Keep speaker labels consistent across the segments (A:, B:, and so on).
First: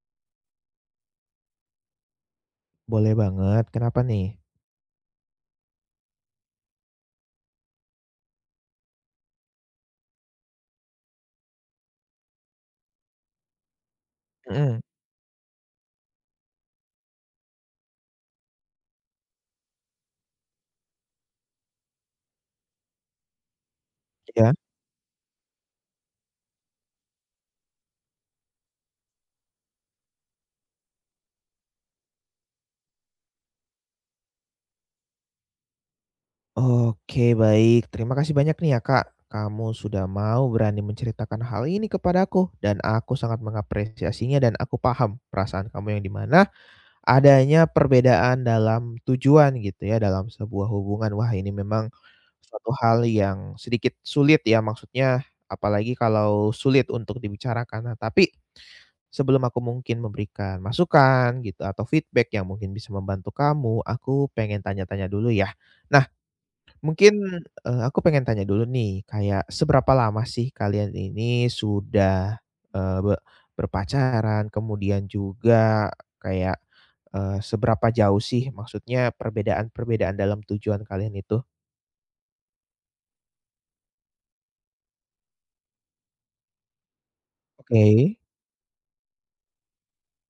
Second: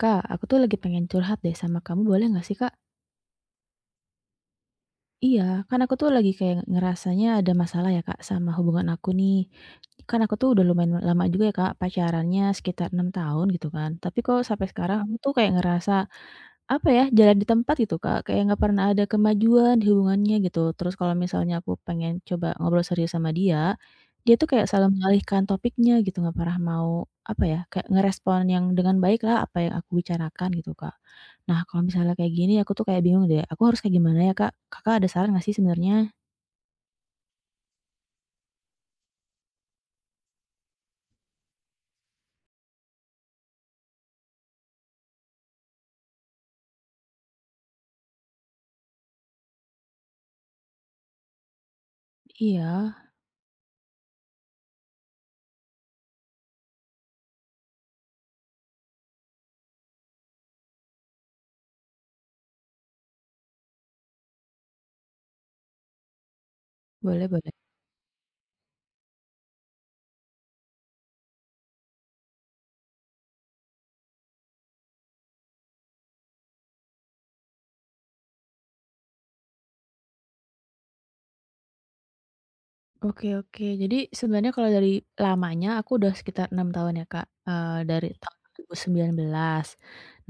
A: Kak, aku tuh lagi pengen curhat deh sama kamu, boleh nggak sih, Kak?
B: Boleh banget, kenapa nih?
A: Iya, kan aku tuh lagi kayak ngerasanya ada masalah ya, Kak, sama hubungan aku nih. Kan aku tuh udah lumayan lama juga ya, Kak, pacarannya sekitar 6 tahun gitu kan. Tapi kok sampai
B: Mhm,
A: sekarang aku tuh kayak ngerasa apa ya, jalan di tempat gitu, Kak, kayak nggak pernah ada kemajuan di hubungannya gitu. Terus kalau misalnya aku pengen coba ngobrol serius sama dia, dia tuh
B: iya?
A: kayak selalu mengalihkan topiknya gitu, nggak pernah mau, apa ya, kayak ngerespon yang dengan baik lah apa yang aku bicarakan gitu, Kak. Nah, kalau misalnya kayak gini aku tuh kayak bingung deh, aku harus kayak gimana ya, Kak? Kakak ada saran nggak sih sebenarnya?
B: Oke, baik. Terima kasih banyak nih ya, Kak. Kamu sudah mau berani menceritakan hal ini kepadaku dan aku sangat mengapresiasinya dan aku paham perasaan kamu yang di mana adanya perbedaan dalam tujuan gitu ya, dalam sebuah hubungan. Wah, ini memang suatu
A: Iya,
B: hal yang sedikit sulit ya, maksudnya apalagi kalau sulit untuk dibicarakan. Nah, tapi sebelum aku mungkin memberikan masukan gitu atau feedback yang mungkin bisa membantu kamu, aku pengen tanya-tanya dulu ya. Nah, mungkin,
A: boleh boleh.
B: aku pengen tanya dulu nih, kayak seberapa lama sih kalian ini sudah, eee, be berpacaran? Kemudian juga kayak, seberapa jauh sih maksudnya perbedaan-perbedaan dalam tujuan kalian itu?
A: Oke oke. Jadi sebenarnya kalau dari lamanya aku udah sekitar 6 tahun ya, Kak,
B: Oke.
A: dari tahun 2019.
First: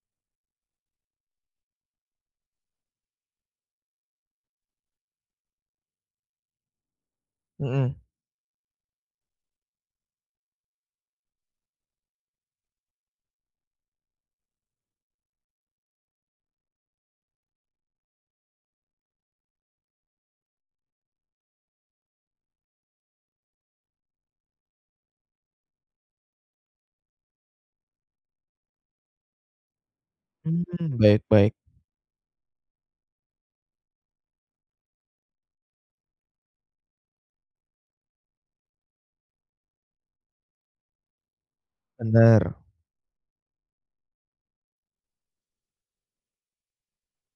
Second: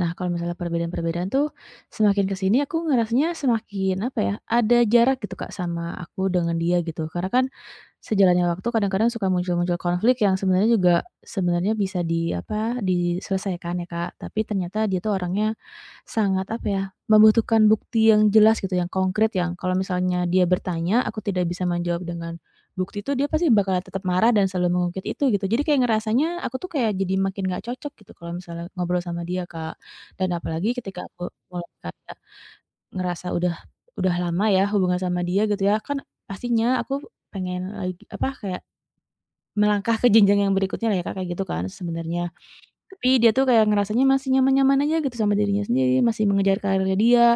A: Nah, kalau misalnya perbedaan-perbedaan tuh semakin ke sini aku ngerasanya semakin, apa ya, ada jarak gitu, Kak, sama aku dengan dia gitu. Karena kan
B: Mhm.
A: sejalannya waktu kadang-kadang suka muncul-muncul konflik yang sebenarnya juga sebenarnya bisa di, apa, diselesaikan ya, Kak, tapi ternyata dia tuh orangnya sangat, apa ya, membutuhkan bukti yang jelas gitu, yang konkret, yang kalau misalnya dia bertanya aku tidak bisa menjawab dengan bukti itu, dia pasti bakal tetap marah dan selalu mengungkit itu gitu. Jadi kayak ngerasanya aku tuh kayak jadi makin nggak cocok gitu kalau misalnya ngobrol sama dia, Kak. Dan apalagi
B: Mmm,
A: ketika
B: baik
A: aku
B: baik.
A: mulai kayak ngerasa udah lama ya hubungan sama dia gitu ya, kan pastinya aku pengen lagi apa, kayak melangkah ke jenjang yang berikutnya lah ya, Kak, kayak gitu kan sebenarnya.
B: Benar.
A: Tapi dia tuh kayak ngerasanya masih nyaman-nyaman aja gitu sama dirinya sendiri, masih mengejar karirnya dia,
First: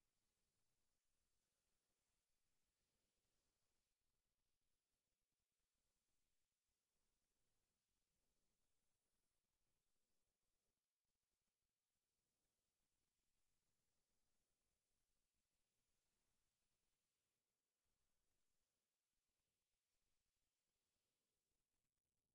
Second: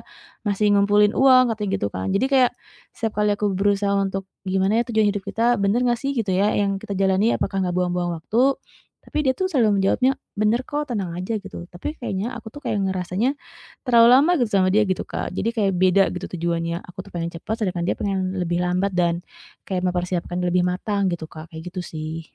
A: masih ngumpulin uang katanya gitu kan. Jadi kayak setiap kali aku berusaha untuk, "Gimana ya tujuan hidup kita, bener nggak sih gitu ya yang kita jalani, apakah nggak buang-buang waktu?" Tapi dia tuh selalu menjawabnya, "Bener kok, tenang aja," gitu. Tapi kayaknya aku tuh kayak ngerasanya terlalu lama gitu sama dia gitu, Kak. Jadi kayak beda gitu tujuannya. Aku tuh pengen cepat, sedangkan dia pengen lebih lambat dan kayak mempersiapkan lebih matang gitu, Kak, kayak gitu sih.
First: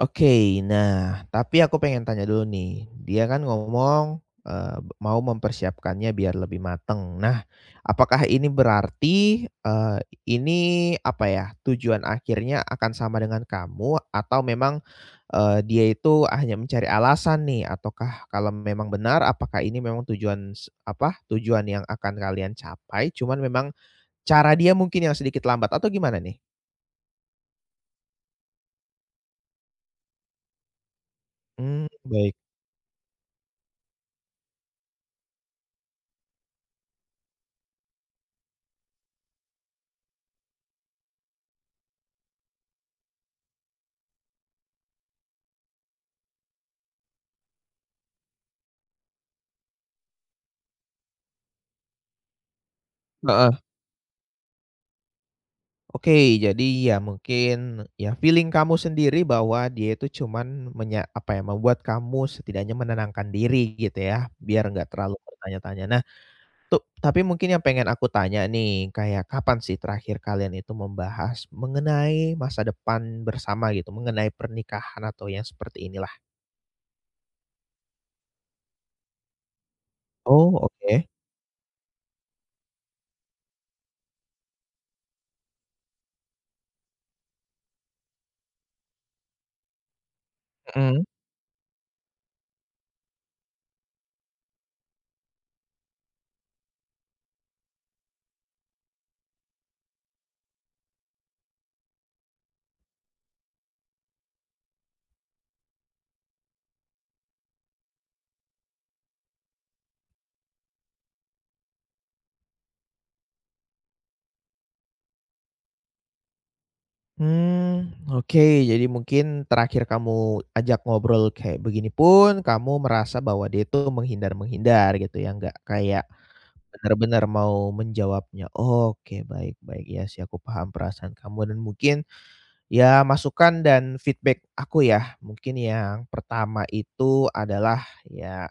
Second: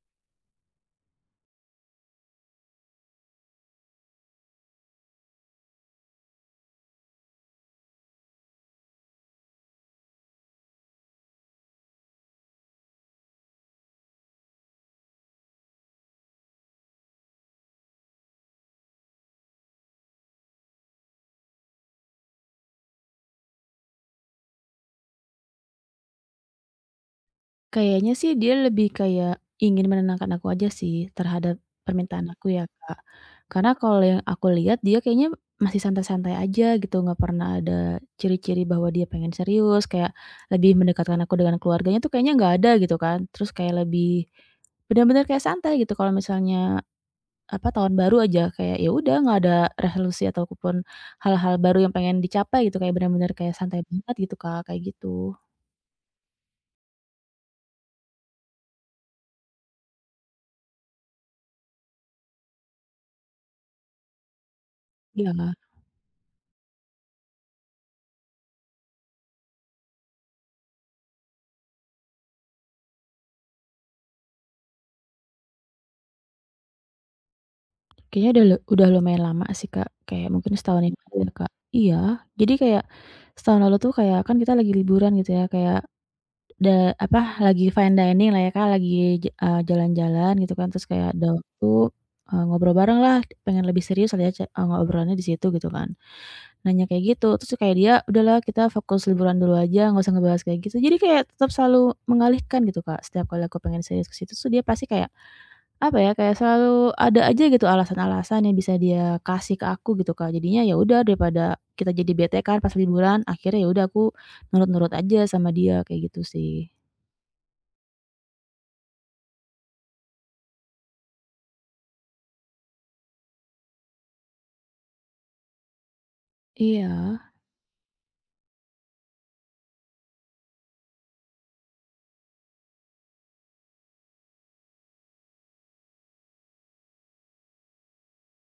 B: Oke, nah tapi aku pengen tanya dulu nih, dia kan ngomong, mau mempersiapkannya biar lebih mateng. Nah, apakah ini berarti, ini apa ya, tujuan akhirnya akan sama dengan kamu atau memang, dia itu hanya mencari alasan nih? Ataukah kalau memang benar, apakah ini memang tujuan yang akan kalian capai, cuman memang cara dia mungkin yang sedikit lambat atau gimana nih?
A: Kayaknya sih dia lebih kayak ingin menenangkan aku aja sih terhadap
B: Hmm,
A: permintaan
B: baik.
A: aku ya, Kak. Karena kalau yang aku lihat dia kayaknya masih santai-santai aja gitu, nggak pernah ada ciri-ciri bahwa dia pengen serius, kayak lebih mendekatkan aku dengan keluarganya tuh kayaknya nggak ada gitu kan. Terus kayak lebih benar-benar kayak santai gitu kalau misalnya, apa, tahun baru aja kayak ya udah nggak ada resolusi ataupun hal-hal baru yang pengen dicapai gitu, kayak benar-benar kayak santai banget gitu, Kak, kayak gitu.
B: Oke, jadi ya mungkin ya feeling kamu sendiri bahwa dia itu cuman apa ya, membuat kamu setidaknya menenangkan diri gitu ya, biar nggak terlalu
A: Iya.
B: bertanya-tanya. Nah, tuh tapi mungkin yang pengen aku tanya nih, kayak kapan sih terakhir kalian itu membahas mengenai masa depan bersama gitu, mengenai pernikahan atau yang seperti inilah?
A: Kayaknya udah lumayan lama sih, Kak, kayak
B: Oh,
A: mungkin setahun ini
B: oke.
A: ya, Kak. Iya, jadi kayak setahun lalu tuh kayak kan kita lagi liburan gitu ya, kayak lagi fine dining lah ya, Kak, jalan-jalan gitu kan, terus
B: Mhm.
A: kayak ada waktu, ngobrol bareng lah, pengen lebih serius lah ya ngobrolannya di situ gitu kan. Nanya kayak gitu, terus kayak dia, "Udahlah kita fokus liburan dulu aja, nggak usah ngebahas kayak gitu." Jadi kayak tetap selalu mengalihkan gitu, Kak. Setiap kali aku pengen serius ke situ tuh dia pasti kayak apa ya, kayak selalu ada aja gitu alasan-alasan yang bisa dia kasih ke aku gitu, Kak. Jadinya ya udah daripada kita jadi bete kan pas liburan, akhirnya ya udah aku nurut-nurut aja sama dia, kayak gitu sih.
B: Hmm, oke. Jadi mungkin terakhir kamu ajak ngobrol kayak begini pun, kamu merasa bahwa dia itu menghindar-menghindar gitu ya, nggak kayak
A: Iya,
B: benar-benar mau menjawabnya. Oke, baik baik. Ya sih, aku paham perasaan kamu dan mungkin ya, masukan dan feedback aku ya, mungkin yang pertama itu adalah ya,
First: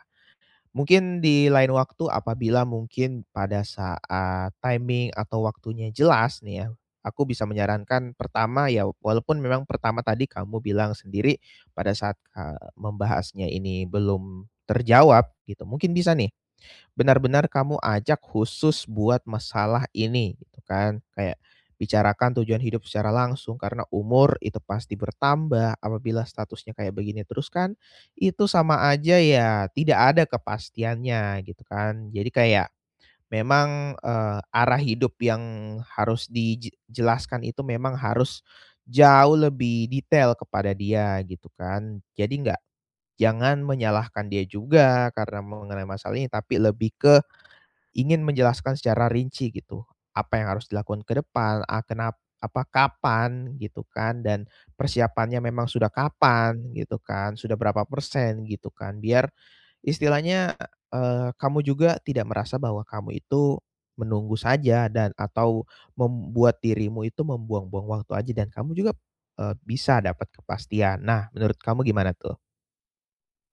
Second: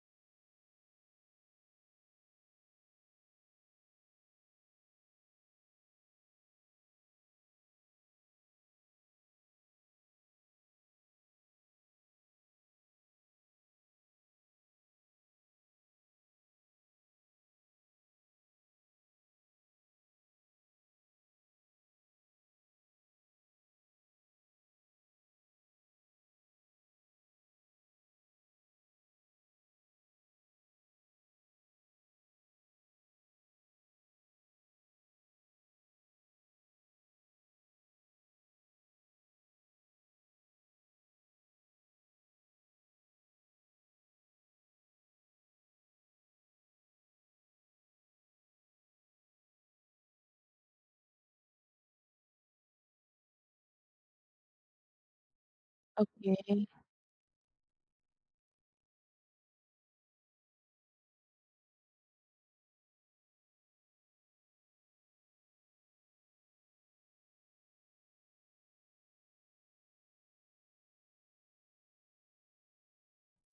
B: mungkin di lain waktu apabila mungkin pada saat timing atau waktunya jelas nih ya, aku bisa menyarankan pertama ya, walaupun memang pertama tadi kamu bilang sendiri pada saat, membahasnya ini belum terjawab gitu, mungkin bisa nih benar-benar kamu ajak khusus buat masalah ini gitu kan. Kayak bicarakan tujuan hidup secara langsung karena umur itu pasti bertambah apabila statusnya kayak begini terus kan, itu sama aja ya tidak ada kepastiannya gitu kan. Jadi kayak memang, arah hidup yang harus dijelaskan itu memang harus jauh lebih detail kepada dia gitu kan. Jadi nggak, jangan menyalahkan dia juga karena mengenai masalah ini, tapi lebih ke ingin menjelaskan secara rinci gitu, apa yang harus dilakukan ke depan, kapan gitu kan, dan persiapannya memang sudah
A: oke.
B: kapan gitu kan, sudah berapa persen gitu kan. Biar istilahnya, kamu juga tidak merasa bahwa kamu itu menunggu saja dan atau membuat dirimu itu membuang-buang waktu aja dan kamu juga, bisa dapat kepastian. Nah, menurut kamu gimana tuh?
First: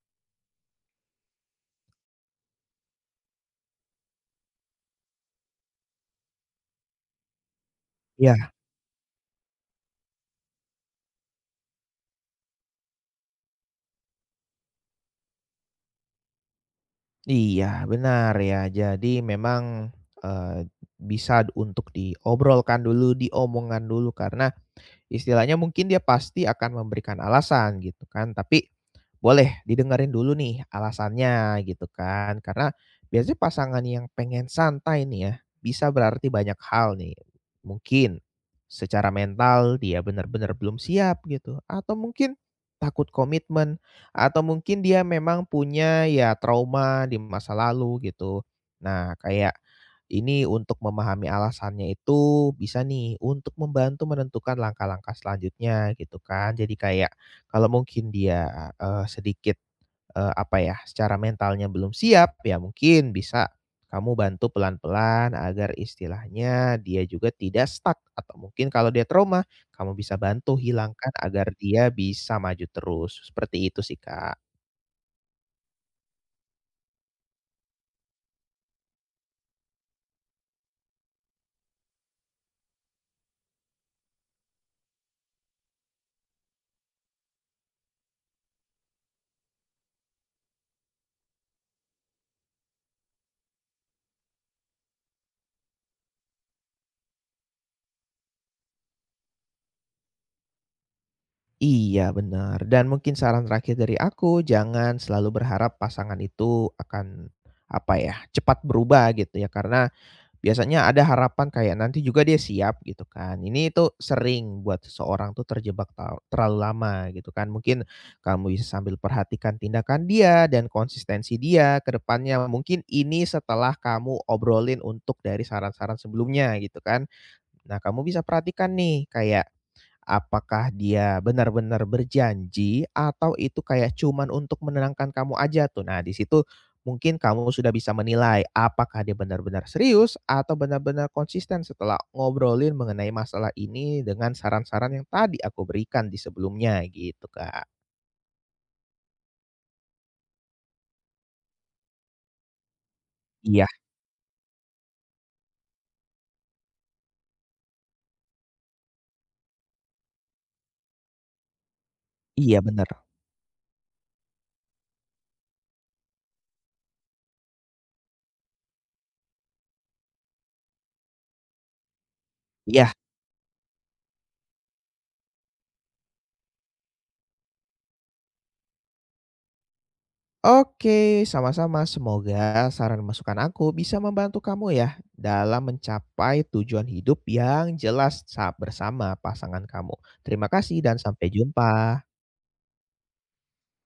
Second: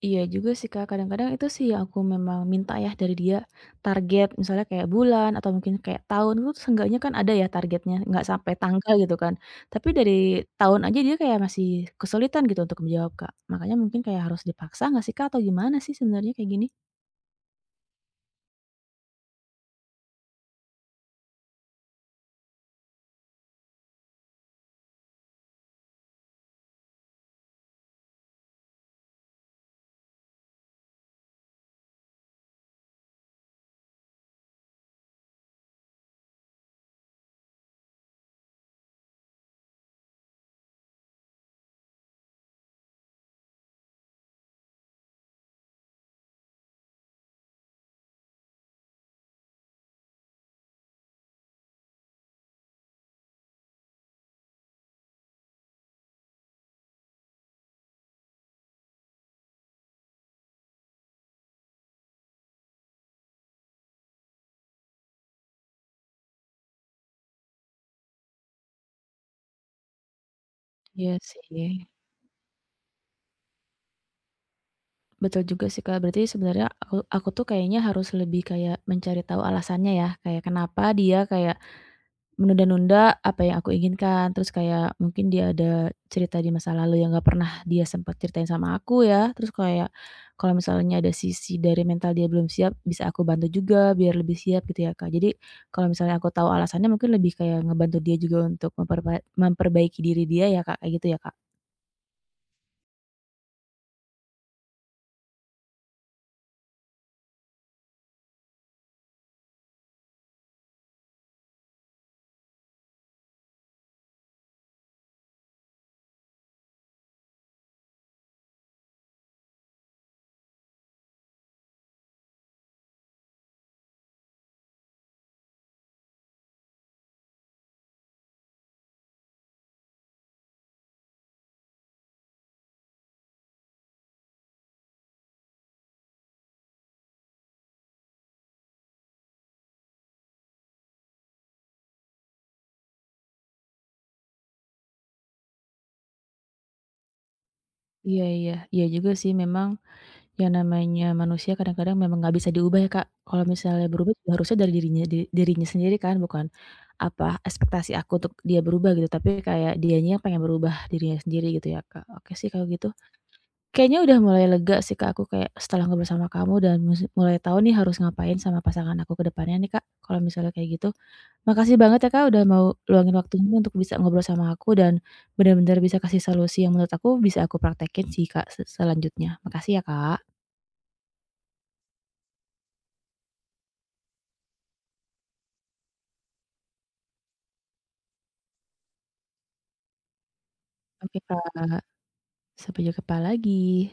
A: Iya juga sih, Kak, kadang-kadang itu sih yang aku memang minta ya dari dia, target misalnya kayak bulan atau mungkin kayak tahun itu seenggaknya kan ada ya targetnya, nggak sampai tanggal gitu kan. Tapi dari tahun aja dia kayak masih kesulitan gitu untuk menjawab, Kak. Makanya mungkin kayak harus dipaksa nggak sih, Kak, atau gimana sih sebenarnya kayak gini?
B: Iya, benar ya. Jadi memang, eee, bisa untuk diobrolkan dulu, diomongan dulu, karena istilahnya mungkin dia pasti akan memberikan alasan gitu kan, tapi boleh didengerin dulu nih alasannya gitu kan, karena biasanya pasangan yang pengen santai nih ya, bisa berarti banyak hal nih. Mungkin secara mental dia benar-benar belum siap gitu, atau mungkin takut komitmen, atau mungkin dia memang punya ya trauma di masa lalu gitu. Nah, kayak ini untuk memahami alasannya itu bisa nih untuk membantu menentukan langkah-langkah selanjutnya gitu kan. Jadi kayak kalau mungkin dia, sedikit, apa ya, secara mentalnya belum siap, ya mungkin bisa kamu bantu pelan-pelan agar istilahnya dia juga tidak stuck atau mungkin kalau dia trauma, kamu bisa bantu hilangkan
A: Iya
B: agar dia
A: sih,
B: bisa maju terus, seperti itu sih, Kak.
A: betul juga sih, Kak. Berarti sebenarnya aku tuh kayaknya harus lebih kayak mencari tahu alasannya ya, kayak kenapa dia kayak menunda-nunda apa yang aku inginkan, terus kayak mungkin dia ada cerita di masa lalu yang gak pernah dia sempat ceritain sama aku ya, terus kayak kalau misalnya ada sisi dari mental dia belum siap, bisa aku bantu juga biar lebih siap gitu ya, Kak. Jadi kalau misalnya aku tahu alasannya mungkin lebih kayak ngebantu dia juga untuk memperbaiki diri dia ya, Kak, kayak gitu ya, Kak?
B: Iya, benar. Dan mungkin saran terakhir dari aku, jangan selalu berharap pasangan itu akan, apa ya, cepat berubah gitu ya, karena biasanya ada harapan kayak nanti juga dia siap gitu kan. Ini itu sering buat seseorang tuh terjebak tau terlalu lama gitu kan. Mungkin kamu bisa sambil perhatikan tindakan dia dan konsistensi dia ke depannya. Mungkin ini setelah kamu obrolin untuk dari saran-saran sebelumnya gitu kan. Nah, kamu bisa perhatikan nih kayak apakah dia benar-benar berjanji atau itu kayak cuman untuk menenangkan kamu aja tuh? Nah, di situ mungkin kamu sudah bisa menilai apakah dia benar-benar serius atau benar-benar konsisten setelah ngobrolin mengenai masalah ini dengan saran-saran yang tadi aku berikan di sebelumnya gitu, Kak.
A: Iya iya, iya juga sih memang ya namanya manusia kadang-kadang memang nggak bisa diubah ya, Kak. Kalau
B: Iya
A: misalnya berubah juga harusnya dari dirinya sendiri kan, bukan apa, ekspektasi aku untuk dia berubah gitu, tapi kayak dianya yang pengen berubah dirinya sendiri gitu ya, Kak. Oke sih
B: iya
A: kalau gitu.
B: benar.
A: Kayaknya udah mulai lega sih, Kak, aku kayak setelah ngobrol sama kamu dan mulai tahu nih harus ngapain sama pasangan aku ke depannya nih, Kak, kalau misalnya kayak gitu. Makasih banget ya, Kak, udah mau
B: Iya.
A: luangin waktunya untuk bisa ngobrol sama aku dan benar-benar bisa kasih solusi yang menurut aku bisa aku praktekin sih, Kak, selanjutnya. Makasih ya, Kak.
B: Oke, sama-sama. Semoga saran masukan aku bisa membantu kamu ya dalam mencapai tujuan hidup yang jelas saat bersama pasangan kamu. Terima kasih dan
A: Oke
B: sampai
A: Kak,
B: jumpa.
A: sampai jumpa lagi.